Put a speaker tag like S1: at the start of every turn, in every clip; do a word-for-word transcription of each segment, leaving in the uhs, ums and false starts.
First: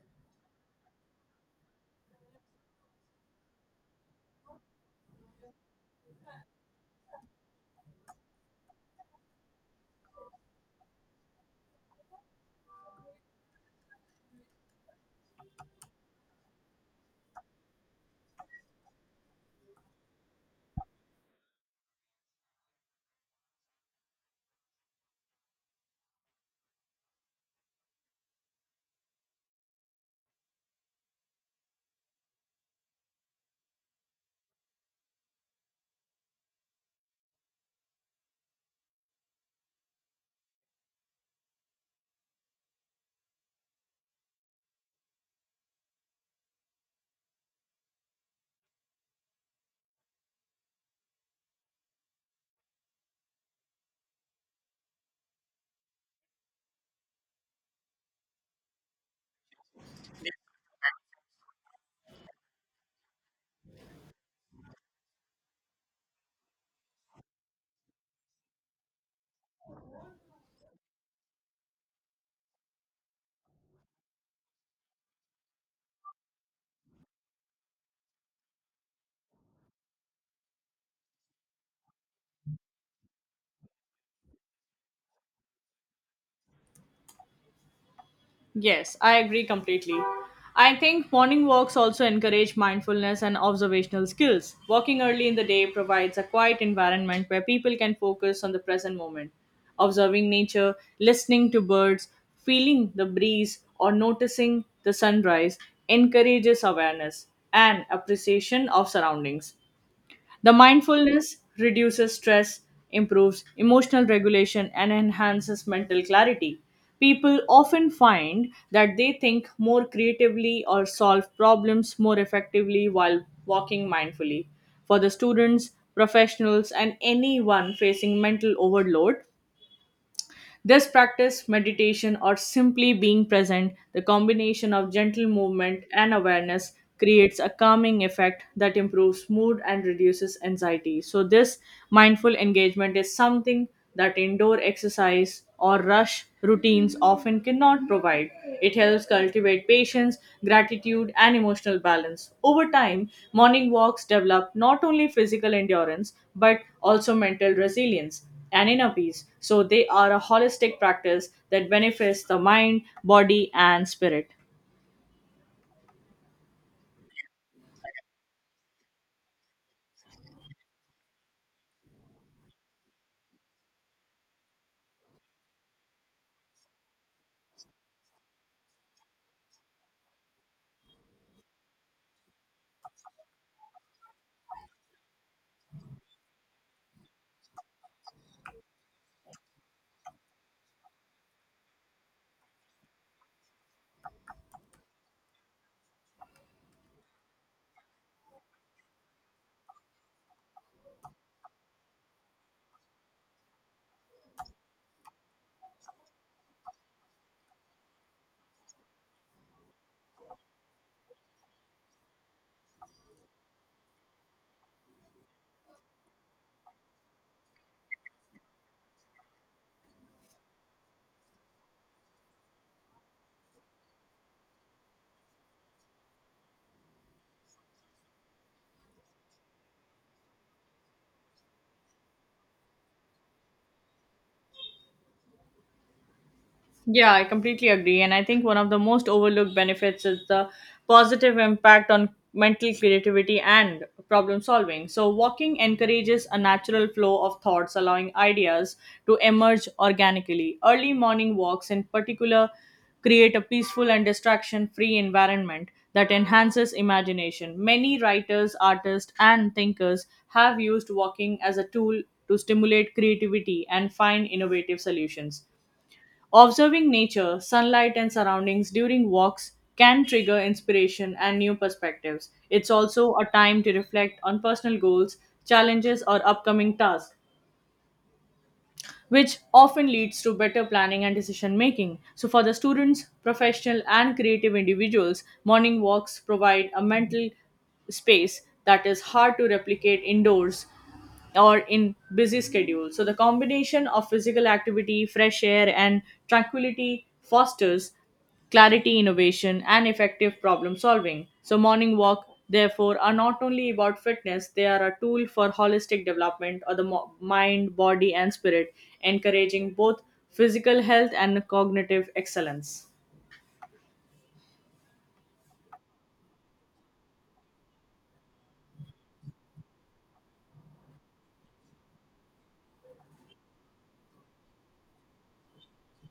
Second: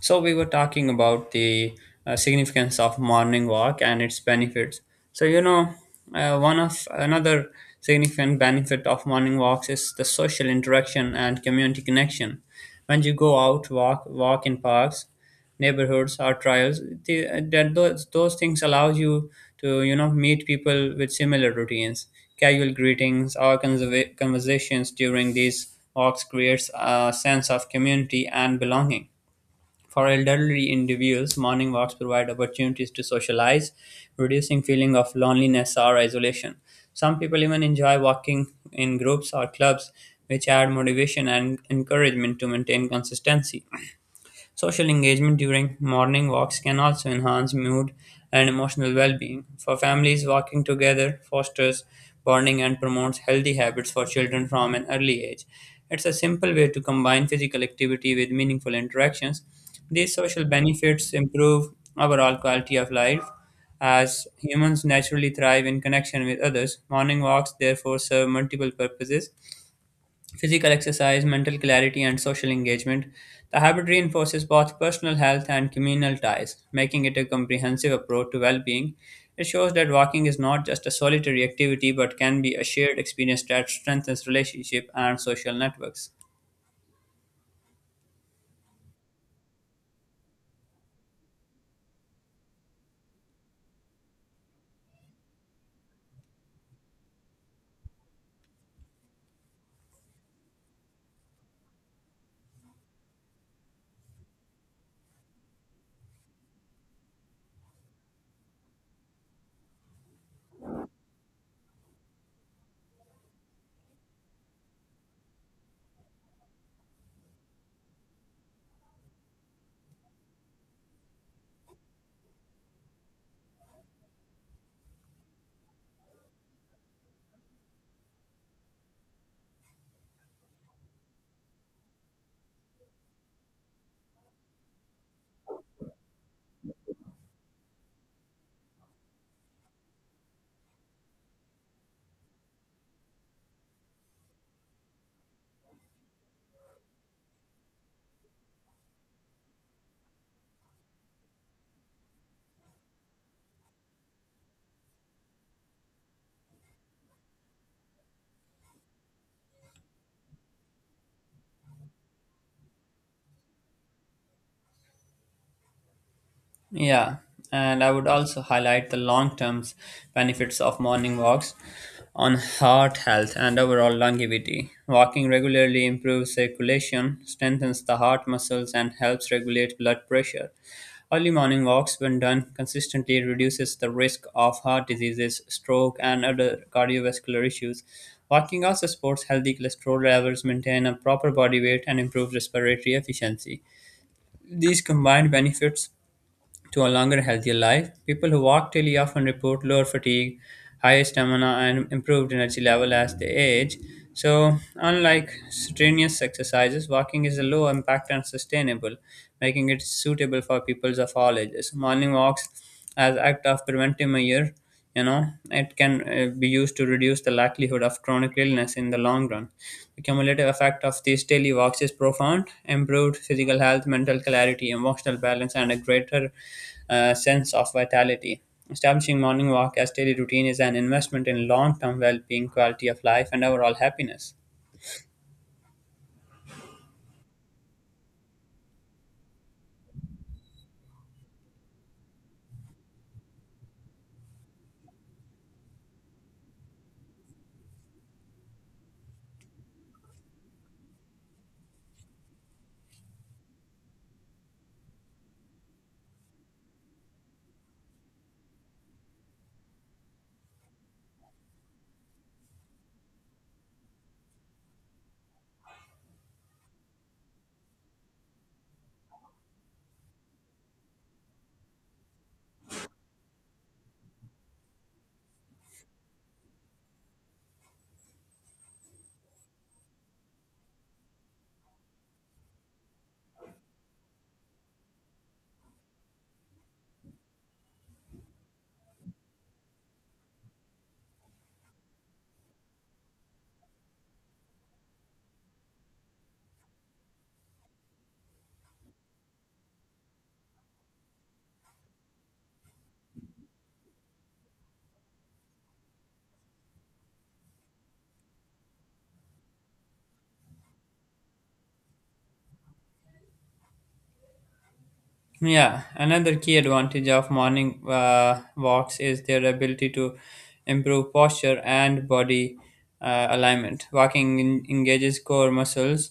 S1: So we were talking about the uh, significance of morning walk and its benefits. So you know, uh, One of another significant benefit of morning walks is the social interaction and community connection. When you go out walk walk in parks, neighborhoods or trails, the, uh, that those those things allow you to you know meet people with similar routines. Casual greetings or conserva- conversations during these walks creates a sense of community and belonging for elderly individuals. Morning walks provide opportunities to socialize, reducing feeling of loneliness or isolation. Some people even enjoy walking in groups or clubs, which add motivation and encouragement to maintain consistency. Social engagement during morning walks can also enhance mood and emotional well being. For families, walking together fosters bonding and promotes healthy habits for children from an early age. It's a simple way to combine physical activity with meaningful interactions. These social benefits improve overall quality of life as humans naturally thrive in connection with others. Morning walks therefore serve multiple purposes: physical exercise, mental clarity, and social engagement. The habit reinforces both personal health and communal ties, making it a comprehensive approach to well being. It shows that walking is not just a solitary activity but can be a shared experience that strengthens relationship and social networks.
S2: Yes, I agree completely. I think morning walks also encourage mindfulness and observational skills. Walking early in the day provides a quiet environment where people can focus on the present moment. Observing nature, listening to birds, feeling the breeze, or noticing the sunrise encourages awareness and appreciation of surroundings. The mindfulness reduces stress, improves emotional regulation, and enhances mental clarity. People often find that they think more creatively or solve problems more effectively while walking mindfully. For the students, professionals, and anyone facing mental overload, this practice, meditation, or simply being present, the combination of gentle movement and awareness creates a calming effect that improves mood and reduces anxiety. So this mindful engagement is something that indoor exercise or rush routines often cannot provide. It helps cultivate patience, gratitude, and emotional balance. Over time, morning walks develop not only physical endurance but also mental resilience and inner peace. So they are a holistic practice that benefits the mind, body, and spirit.
S1: Yeah, and I would also highlight the long term benefits of morning walks on heart health and overall longevity. Walking regularly improves circulation, strengthens the heart muscles, and helps regulate blood pressure. Early morning walks, when done consistently, reduces the risk of heart diseases, stroke, and other cardiovascular issues. Walking also supports healthy cholesterol levels, maintain a proper body weight, and improves respiratory efficiency. These combined benefits to a longer, healthier life. People who walk daily often report lower fatigue, higher stamina, and improved energy level as they age. So, unlike strenuous exercises, walking is a low impact and sustainable, making it suitable for people of all ages. Morning walks as act of preventive measure you know it can uh, be used to reduce the likelihood of chronic illness in the long run. The cumulative effect of these daily walks is profound: improved physical health, mental clarity, emotional balance, and a greater uh, sense of vitality. Establishing morning walk as daily routine is an investment in long-term well-being, quality of life, and overall happiness.
S2: Yeah, I completely agree. And I think one of the most overlooked benefits is the positive impact on mental creativity and problem solving. So walking encourages a natural flow of thoughts, allowing ideas to emerge organically. Early morning walks, in particular, create a peaceful and distraction free environment that enhances imagination. Many writers, artists, and thinkers have used walking as a tool to stimulate creativity and find innovative solutions. Observing nature, sunlight, and surroundings during walks can trigger inspiration and new perspectives. It's also a time to reflect on personal goals, challenges, or upcoming tasks which often leads to better planning and decision making. So, for the students, professional, and creative individuals, morning walks provide a mental space that is hard to replicate indoors or in busy schedules. So the combination of physical activity, fresh air, and tranquility fosters clarity, innovation, and effective problem solving. So morning walk, therefore, are not only about fitness, they are a tool for holistic development of the mo- mind, body, and spirit, encouraging both physical health and cognitive excellence.
S1: Yeah, another key advantage of morning uh, walks is their ability to improve posture and body uh, alignment. Walking en- engages core muscles,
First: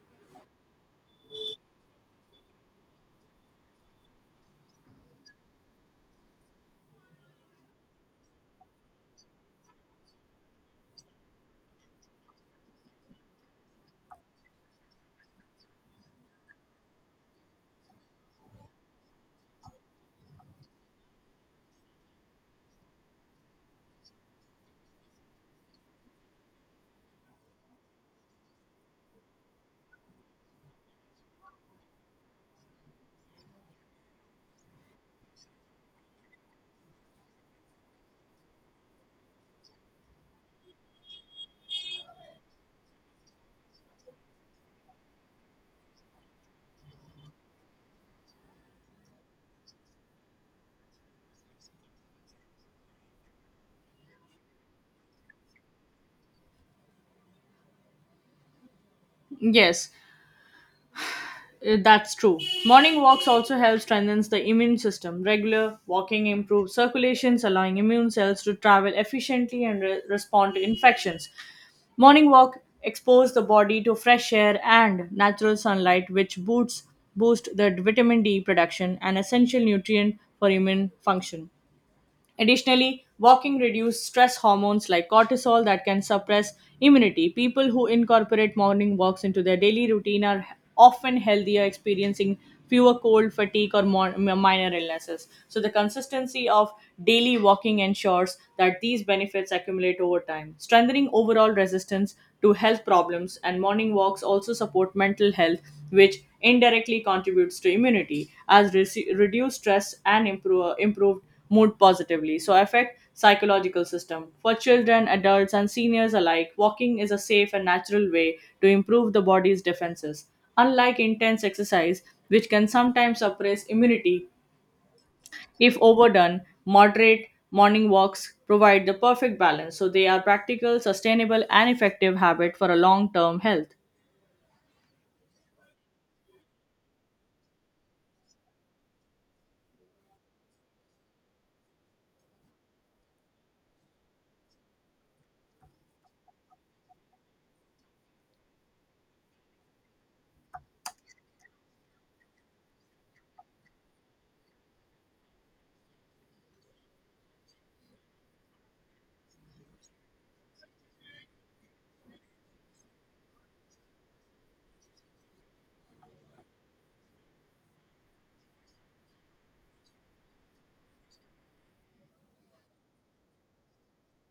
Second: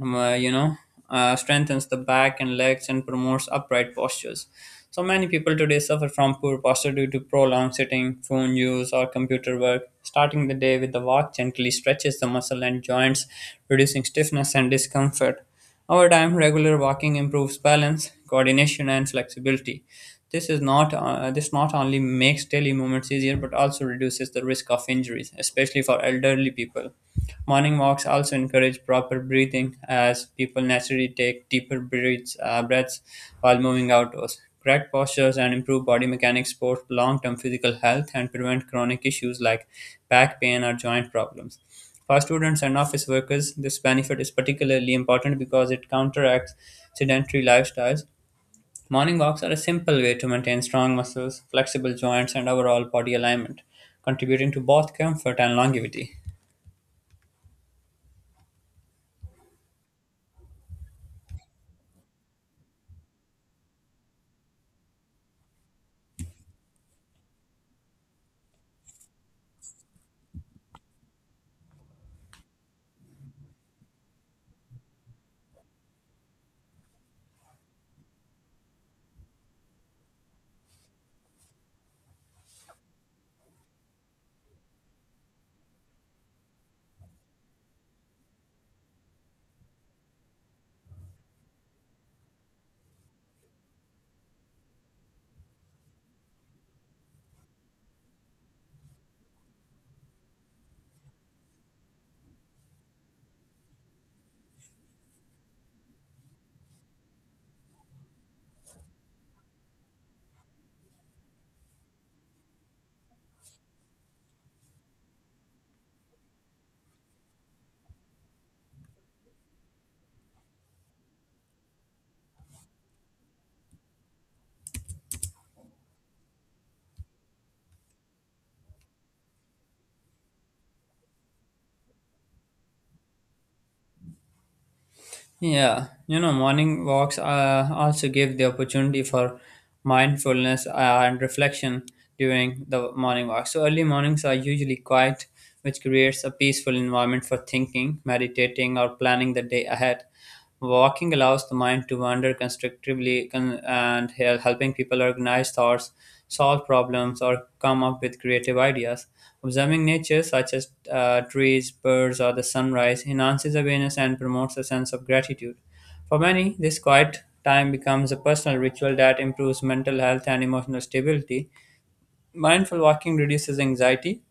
S1: um, uh, you know, uh, strengthens the back and legs and promotes upright postures. So many people today suffer from poor posture due to prolonged sitting, phone use, or computer work. Starting the day with a walk gently stretches the muscle and joints, reducing stiffness and discomfort. Over time, regular walking improves balance, coordination, and flexibility. This is not uh, this not only makes daily movements easier but also reduces the risk of injuries, especially for elderly people. Morning walks also encourage proper breathing as people naturally take deeper breaths, uh, breaths while moving outdoors. Correct postures and improved body mechanics support long term physical health and prevent chronic issues like back pain or joint problems. For students and office workers, this benefit is particularly important because it counteracts sedentary lifestyles. Morning walks are a simple way to maintain strong muscles, flexible joints, and overall body alignment, contributing to both comfort and longevity.
S2: Yes, uh, that's true. Morning walks also help strengthens the immune system. Regular walking improves circulations, allowing immune cells to travel efficiently and re- respond to infections. Morning walk expose the body to fresh air and natural sunlight, which boosts boost the vitamin D production, an essential nutrient for immune function. Additionally, walking reduces stress hormones like cortisol that can suppress immunity. People who incorporate morning walks into their daily routine are often healthier, experiencing fewer cold, fatigue, or more, minor illnesses. So the consistency of daily walking ensures that these benefits accumulate over time, strengthening overall resistance to health problems. And morning walks also support mental health, which indirectly contributes to immunity, as re- reduced stress and improve, improved mood positively. So affect psychological system. For children, adults and seniors alike, walking is a safe and natural way to improve the body's defenses. Unlike intense exercise, which can sometimes suppress immunity if overdone, moderate morning walks provide the perfect balance so they are practical, sustainable and effective habit for a long-term health.
S1: Yeah, you know, morning walks uh, also give the opportunity for mindfulness uh, and reflection during the morning walk. So, early mornings are usually quiet, which creates a peaceful environment for thinking, meditating, or planning the day ahead. Walking allows the mind to wander constructively con- and hel- helping people organize thoughts, solve problems, or come up with creative ideas. Observing nature, such as uh, trees, birds, or the sunrise, enhances awareness and promotes a sense of gratitude. For many, this quiet time becomes a personal ritual that improves mental health and emotional stability. Mindful walking reduces anxiety,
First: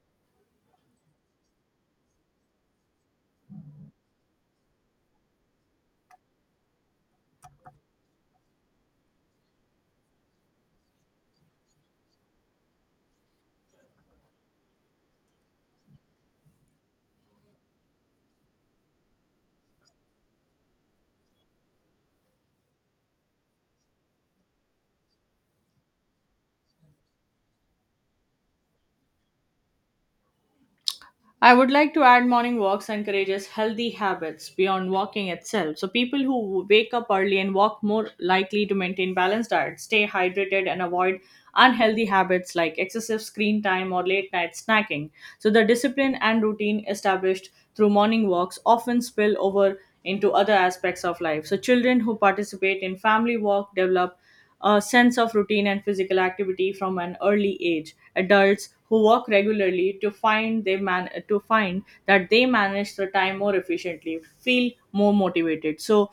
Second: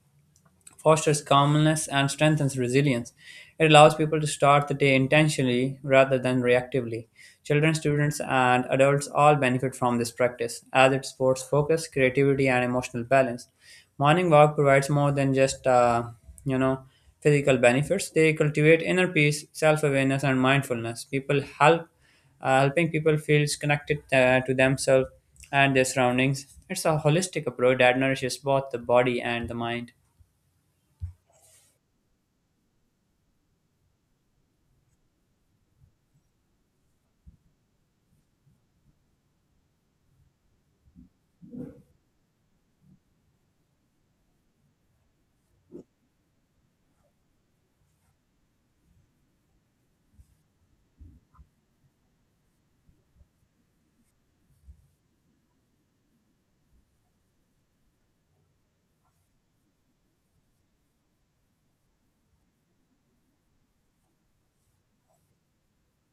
S1: fosters calmness and strengthens resilience. It allows people to start the day intentionally rather than reactively. Children, students, and adults all benefit from this practice, as it supports focus, creativity, and emotional balance. Morning walk provides more than just uh, you know physical benefits. They cultivate inner peace, self-awareness, and mindfulness. People help uh, helping people feels connected uh, to themselves and their surroundings. It's a holistic approach that nourishes both the body and the mind.
S2: I would like to add morning walks encourages healthy habits beyond walking itself. So people who wake up early and walk more likely to maintain balanced diet, stay hydrated and avoid unhealthy habits like excessive screen time or late night snacking. So the discipline and routine established through morning walks often spill over into other aspects of life. So children who participate in family walk develop a sense of routine and physical activity from an early age. Adults who walk regularly to find they man to find that they manage the time more efficiently, feel more motivated. So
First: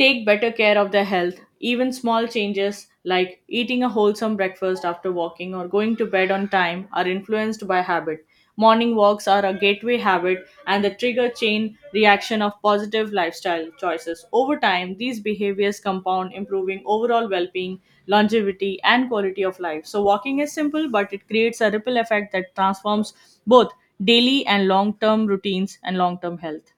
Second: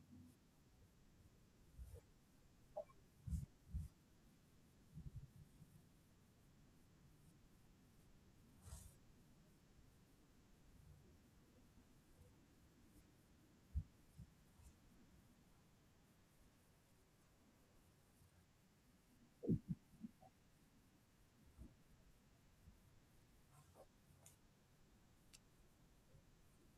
S2: take better care of their health. Even small changes like eating a wholesome breakfast after walking or going to bed on time are influenced by habit. Morning walks are a gateway habit and the trigger chain reaction of positive lifestyle choices. Over time, these behaviors compound, improving overall well being, longevity, and quality of life. So walking is simple, but it creates a ripple effect that transforms both daily and long term routines and long term health.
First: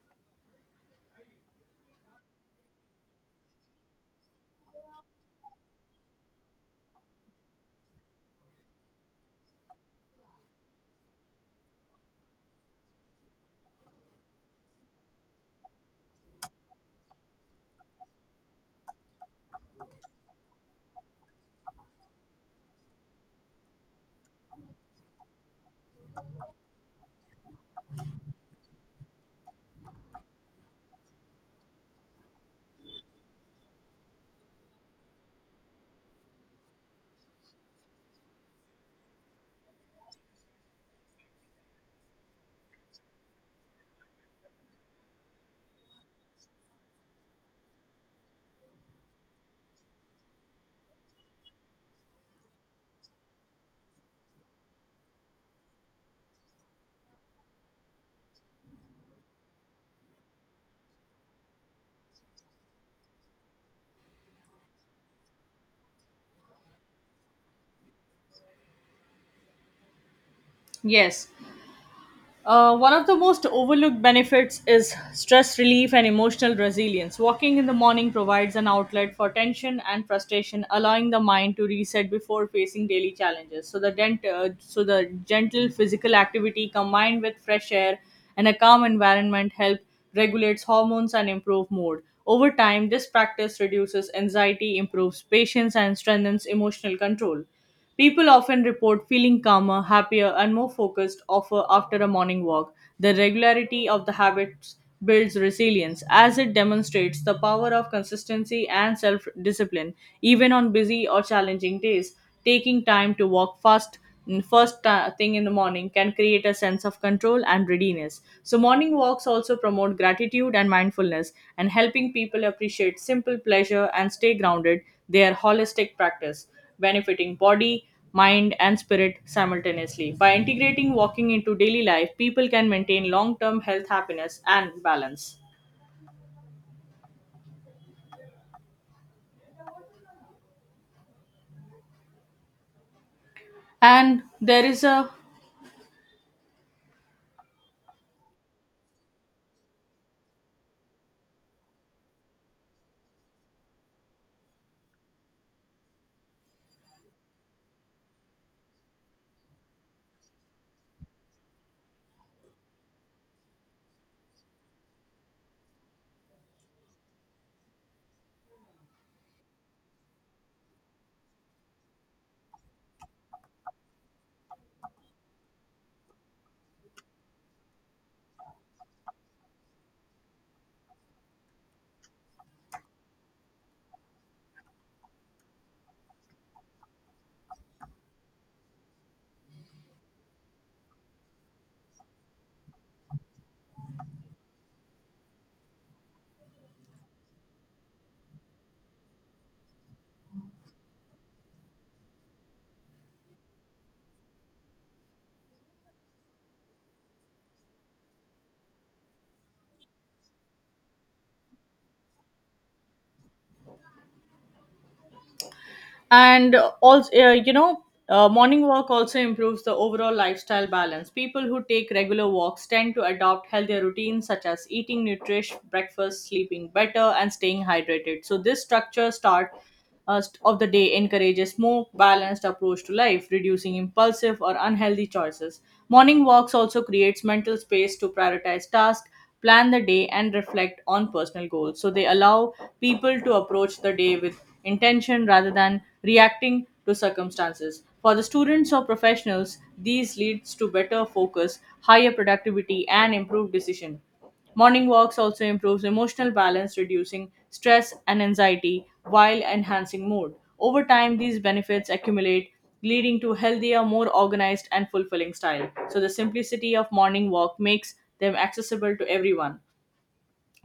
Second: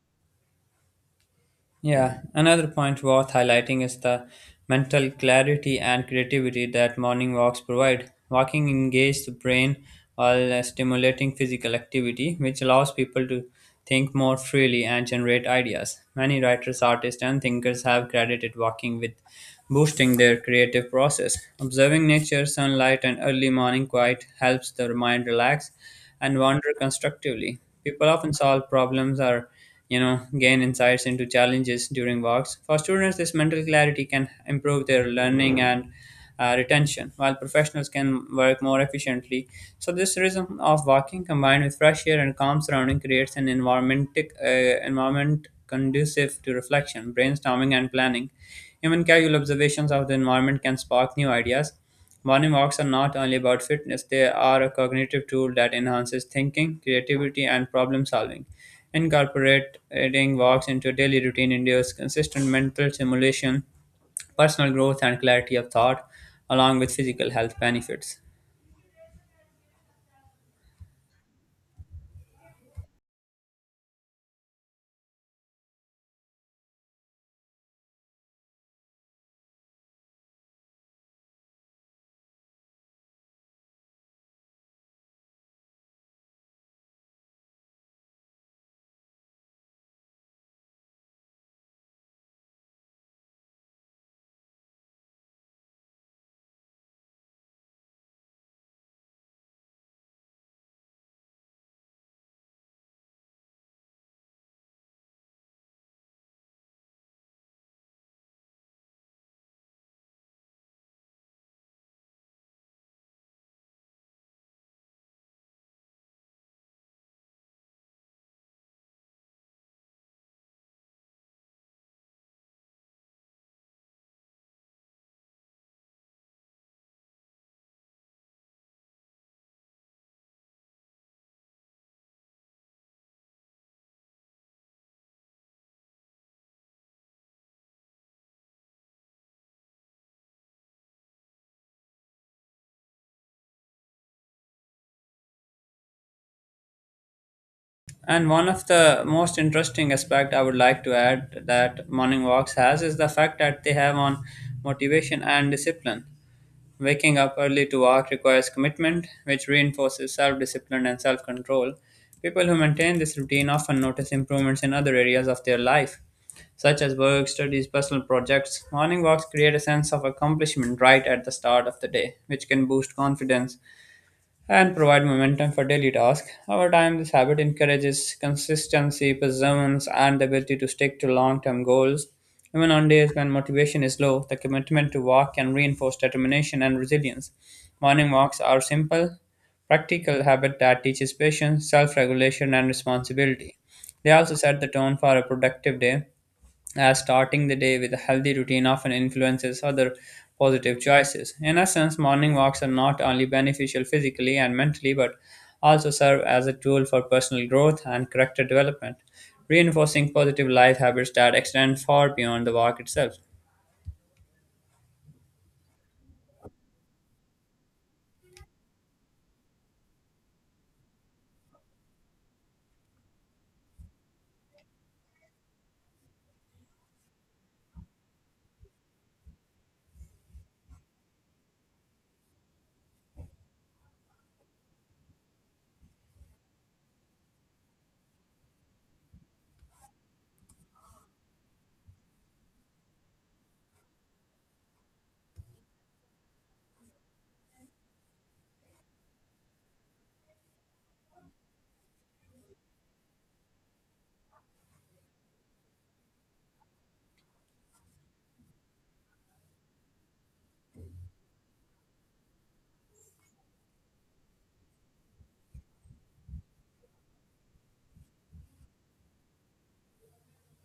S1: Yeah, another point worth highlighting is the mental clarity and creativity that morning walks provide. Walking engages the brain while uh, stimulating physical activity, which allows people to think more freely and generate ideas. Many writers, artists, and thinkers have credited walking with boosting their creative process. Observing nature, sunlight, and early morning quiet helps the mind relax and wander constructively. People often solve problems or you know, gain insights into challenges during walks. For students, this mental clarity can improve their learning and uh, retention, while professionals can work more efficiently. So, this rhythm of walking combined with fresh air and calm surrounding creates an environment, uh, environment conducive to reflection, brainstorming, and planning. Even casual observations of the environment can spark new ideas. Morning walks are not only about fitness, they are a cognitive tool that enhances thinking, creativity, and problem solving. Incorporating walks into daily routine induces consistent mental stimulation, personal growth, and clarity of thought, along with physical health benefits.
S2: Yes. Uh, one of the most overlooked benefits is stress relief and emotional resilience. Walking in the morning provides an outlet for tension and frustration, allowing the mind to reset before facing daily challenges. So the dent, uh, so the gentle physical activity combined with fresh air and a calm environment help regulates hormones and improve mood. Over time, this practice reduces anxiety, improves patience, and strengthens emotional control. People often report feeling calmer, happier, and more focused offer after a morning walk. The regularity of the habits builds resilience as it demonstrates the power of consistency and self discipline, even on busy or challenging days. Taking time to walk fast mm, first ti- thing in the morning can create a sense of control and readiness. So morning walks also promote gratitude and mindfulness, and helping people appreciate simple pleasure and stay grounded, their holistic practice benefiting body, mind, and spirit simultaneously. By integrating walking into daily life, people can maintain long term health, happiness, and balance. And there is a
S1: And one of the most interesting aspect I would like to add that morning walks has is the fact that they have on motivation and discipline. Waking up early to work requires commitment, which reinforces self discipline and self control. People who maintain this routine often notice improvements in other areas of their life, such as work, studies, personal projects. Morning walks create a sense of accomplishment right at the start of the day, which can boost confidence and provide momentum for daily tasks. Over time, this habit encourages consistency, perseverance, and the ability to stick to long term goals. Even on days when motivation is low, the commitment to walk can reinforce determination and resilience. Morning walks are simple, practical habit that teaches patience, self regulation, and responsibility. They also set the tone for a productive day as starting the day with a healthy routine often influences other positive choices. In essence, morning walks are not only beneficial physically and mentally, but also serve as a tool for personal growth and character development, reinforcing positive life habits that extend far beyond the walk itself.
S2: and also uh, you know uh, morning walk also improves the overall lifestyle balance people who take regular walks tend to adopt healthier routines such as eating nutritious breakfast sleeping better and staying hydrated so this structure start uh, st- of the day encourages more balanced approach to life reducing impulsive or unhealthy choices morning walks also creates mental space to prioritize tasks plan the day, and reflect on personal goals. So they allow people to approach the day with intention rather than reacting to circumstances. For the students or professionals, these leads to better focus, higher productivity, and improved decision. Morning walks also improves emotional balance, reducing stress and anxiety while enhancing mood. Over time, these benefits accumulate, leading to healthier, more organized, and fulfilling style. So the simplicity of morning walk makes them accessible to everyone.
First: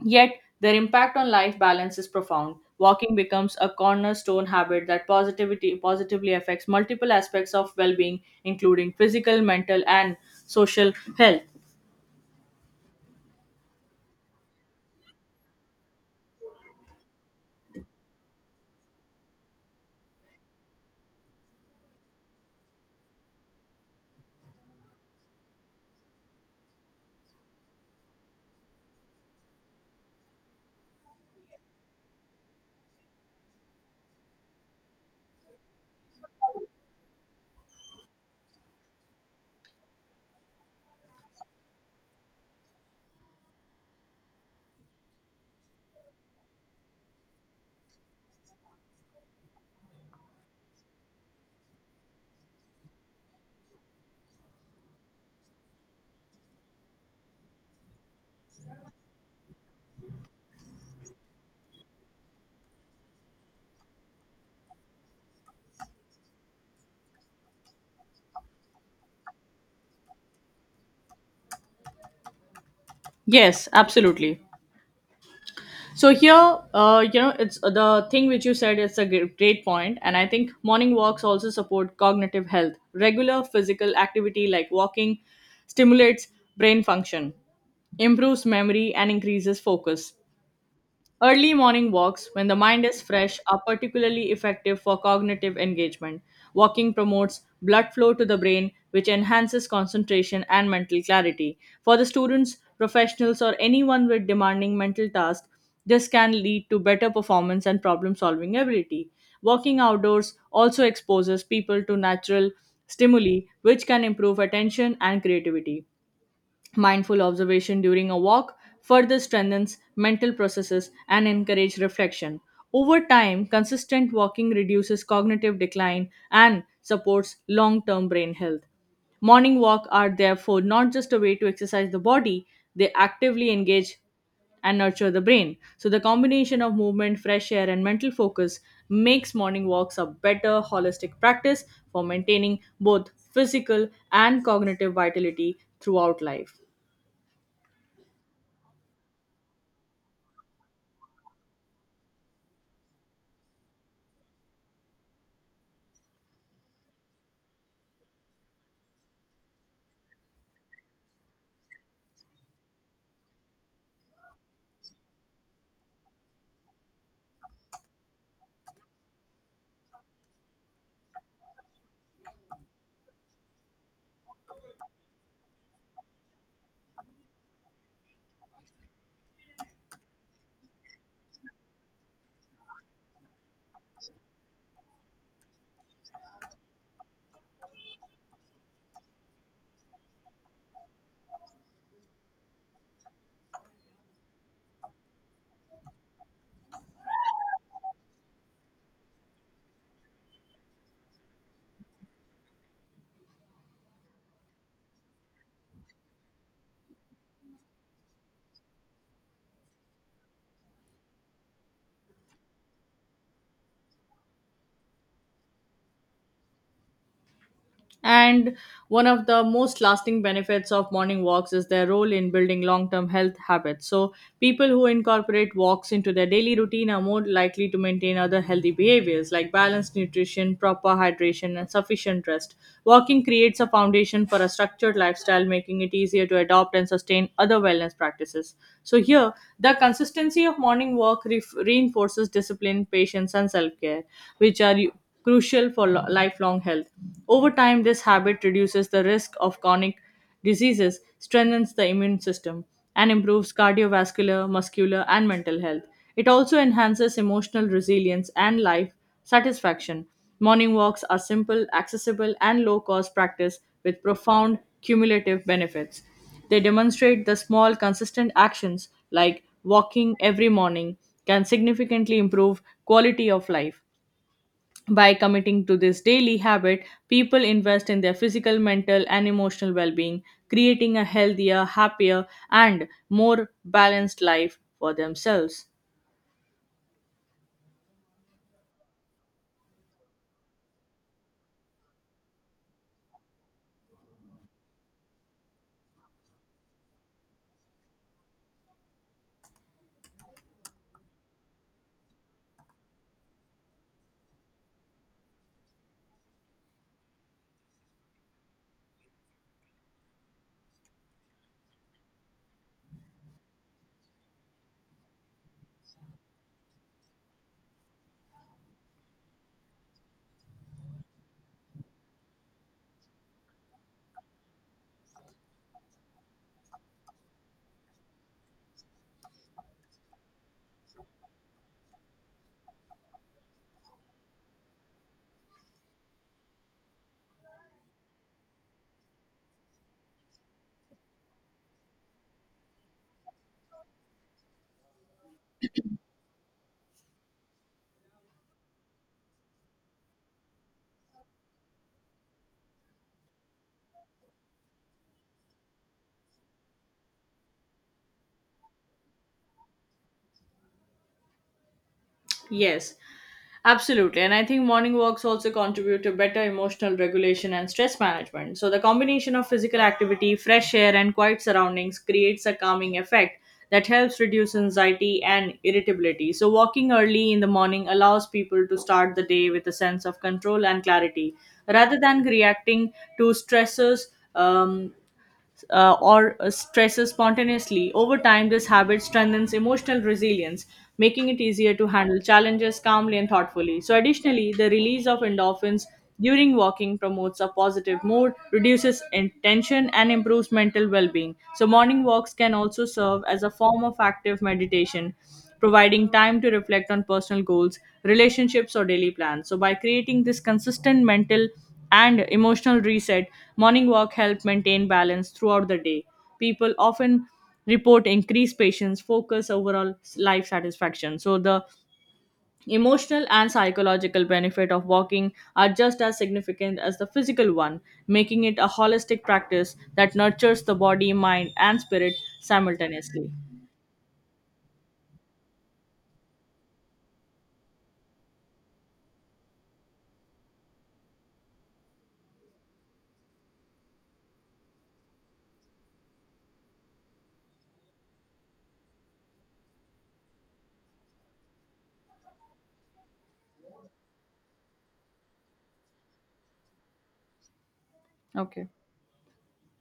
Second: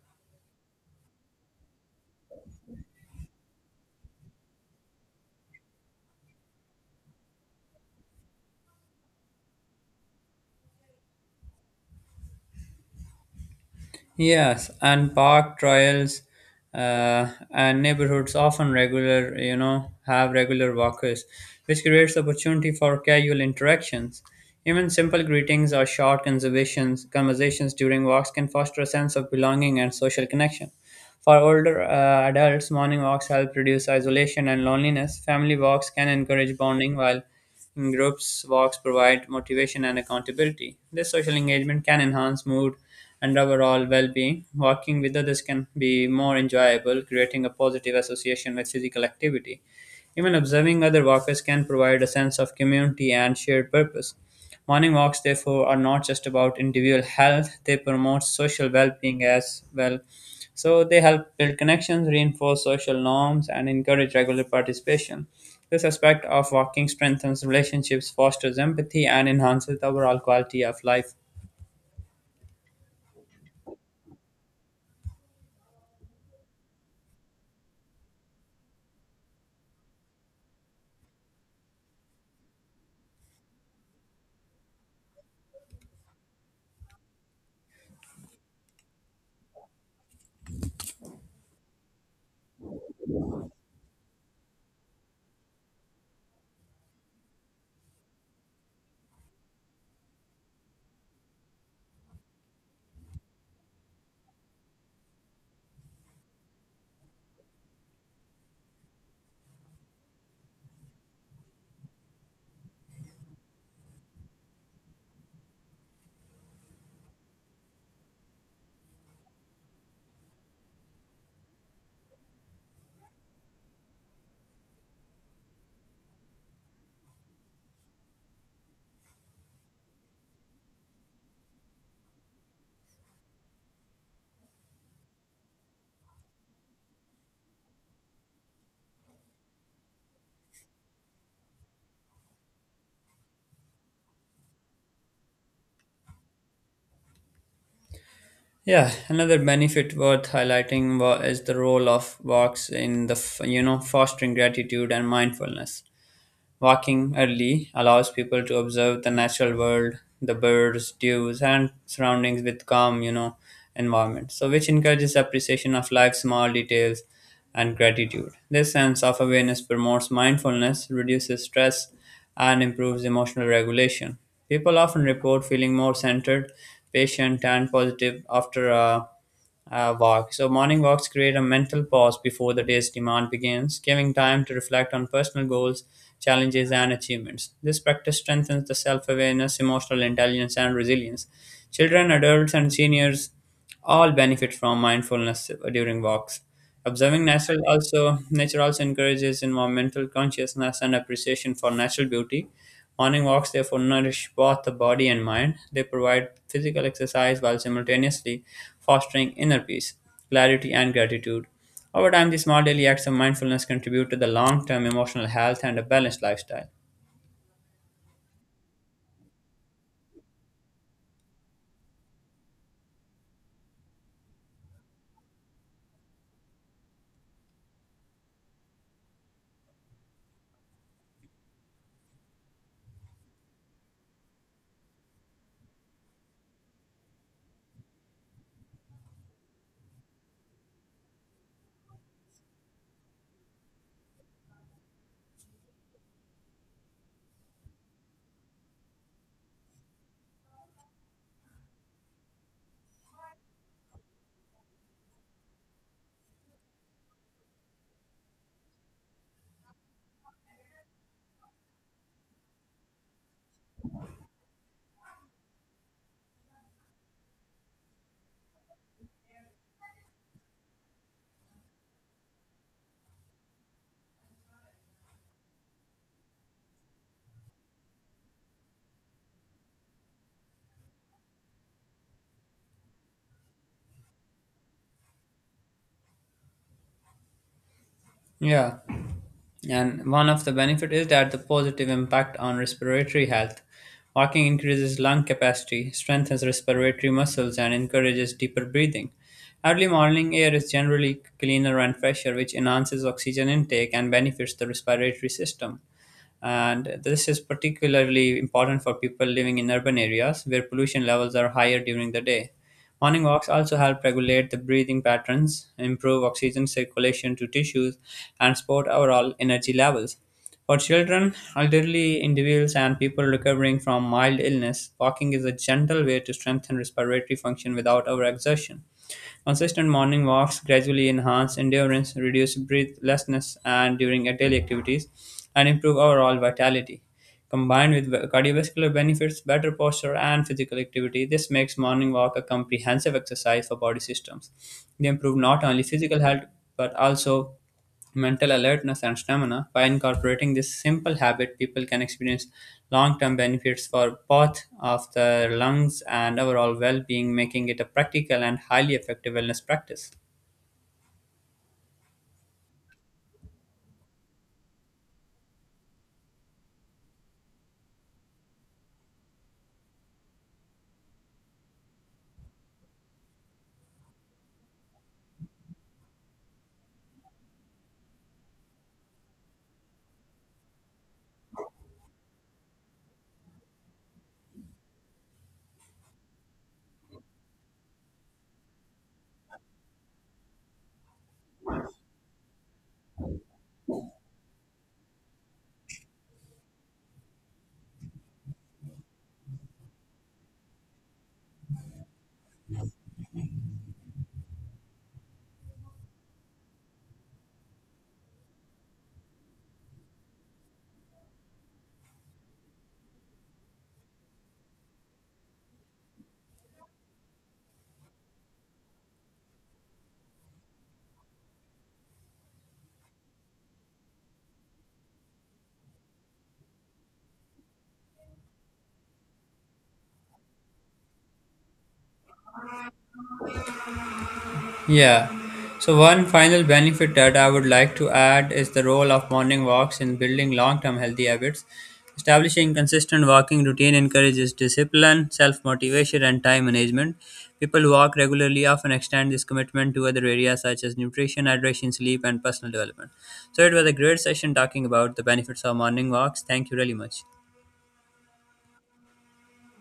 S2: Yet their impact on life balance is profound. Walking becomes a cornerstone habit that positivity positively affects multiple aspects of well-being, including physical, mental, and social health.
S1: Yes, and park trials uh, and neighborhoods often regular, you know, have regular walkers, which creates opportunity for casual interactions. Even simple greetings or short conversations, conversations during walks can foster a sense of belonging and social connection. For older uh, adults, morning walks help reduce isolation and loneliness. Family walks can encourage bonding, while groups walks provide motivation and accountability. This social engagement can enhance mood and overall well being. Walking with others can be more enjoyable, creating a positive association with physical activity. Even observing other walkers can provide a sense of community and shared purpose. Morning walks, therefore, are not just about individual health, they promote social well being as well. So, they help build connections, reinforce social norms, and encourage regular participation. This aspect of walking strengthens relationships, fosters empathy, and enhances the overall quality of life.
S2: Yes, absolutely. So here, uh, you know, it's uh, the thing which you said is a gr- great point, and I think morning walks also support cognitive health. Regular physical activity like walking stimulates brain function, improves memory, and increases focus. Early morning walks, when the mind is fresh, are particularly effective for cognitive engagement. Walking promotes blood flow to the brain, which enhances concentration and mental clarity. For the students, professionals, or anyone with demanding mental tasks, this can lead to better performance and problem solving ability. Walking outdoors also exposes people to natural stimuli, which can improve attention and creativity. Mindful observation during a walk further strengthens mental processes and encourages reflection. Over time, consistent walking reduces cognitive decline and supports long-term brain health. Morning walks are therefore not just a way to exercise the body, they actively engage and nurture the brain. So the combination of movement, fresh air and mental focus makes morning walks a better holistic practice for maintaining both physical and cognitive vitality throughout life.
S1: Yeah, another benefit worth highlighting wa- is the role of walks in the f- you know fostering gratitude and mindfulness. Walking early allows people to observe the natural world, the birds, dews, and surroundings with calm, you know, environment. So, which encourages appreciation of life's small details and gratitude. This sense of awareness promotes mindfulness, reduces stress, and improves emotional regulation. People often report feeling more centered, patient, and positive after a uh, walk. So, morning walks create a mental pause before the day's demand begins, giving time to reflect on personal goals, challenges, and achievements. This practice strengthens the self awareness, emotional intelligence, and resilience. Children, adults, and seniors all benefit from mindfulness during walks. Observing nature also nature also encourages environmental consciousness and appreciation for natural beauty. Morning walks therefore nourish both the body and mind. They provide physical exercise while simultaneously fostering inner peace, clarity, and gratitude. Over time, these small daily acts of mindfulness contribute to the long-term emotional health and a balanced lifestyle.
S2: And one of the most lasting benefits of morning walks is their role in building long term health habits. So people who incorporate walks into their daily routine are more likely to maintain other healthy behaviors like balanced nutrition, proper hydration, and sufficient rest. Walking creates a foundation for a structured lifestyle, making it easier to adopt and sustain other wellness practices. So here, the consistency of morning walk ref reinforces discipline, patience, and self care, which are crucial for lo- lifelong health. Over time, this habit reduces the risk of chronic diseases, strengthens the immune system, and improves cardiovascular, muscular, and mental health. It also enhances emotional resilience and life satisfaction. Morning walks are simple, accessible, and low cost practice with profound cumulative benefits. They demonstrate the small, consistent actions like walking every morning can significantly improve quality of life. By committing to this daily habit, people invest in their physical, mental, and emotional well being, creating a healthier, happier, and more balanced life for themselves.
S1: Yeah. And one of the benefit is that the positive impact on respiratory health. Walking increases lung capacity, strengthens respiratory muscles, and encourages deeper breathing. Early morning air is generally cleaner and fresher, which enhances oxygen intake and benefits the respiratory system, and this is particularly important for people living in urban areas where pollution levels are higher during the day. Morning walks also help regulate the breathing patterns, improve oxygen circulation to tissues, and support overall energy levels. For children, elderly individuals, and people recovering from mild illness, walking is a gentle way to strengthen respiratory function without overexertion. Consistent morning walks gradually enhance endurance, reduce breathlessness and during daily activities, and improve overall vitality. Combined with cardiovascular benefits, better posture, and physical activity, this makes morning walk a comprehensive exercise for body systems. They improve not only physical health but also mental alertness, and stamina. By incorporating this simple habit, people can experience long term benefits for both of their lungs and overall well being, making it a practical and highly effective wellness practice.
S2: Yes, absolutely. And I think morning walks also contribute to better emotional regulation and stress management. So the combination of physical activity, fresh air, and quiet surroundings creates a calming effect that helps reduce anxiety and irritability. So walking early in the morning allows people to start the day with a sense of control and clarity rather than reacting to stressors. Um, uh, or uh, Stresses spontaneously. Over time, this habit strengthens emotional resilience, making it easier to handle challenges calmly and thoughtfully. So additionally, the release of endorphins during walking promotes a positive mood, reduces in- tension, and improves mental well being. So morning walks can also serve as a form of active meditation. Providing time to reflect on personal goals, relationships, or daily plans. So, by creating this consistent mental and emotional reset, morning walk help maintain balance throughout the day. People often report increased patience, focus, overall life satisfaction. So the emotional and psychological benefit of walking are just as significant as the physical one, making it a holistic practice that nurtures the body, mind, and spirit simultaneously.
S1: Yeah. So, one final benefit that I would like to add is the role of morning walks in building long term healthy habits. Establishing consistent walking routine encourages discipline, self motivation, and time management. People who walk regularly often extend this commitment to other areas such as nutrition, hydration, sleep, and personal development. So, it was a great session talking about the benefits of morning walks. Thank you really much.
S2: Okay.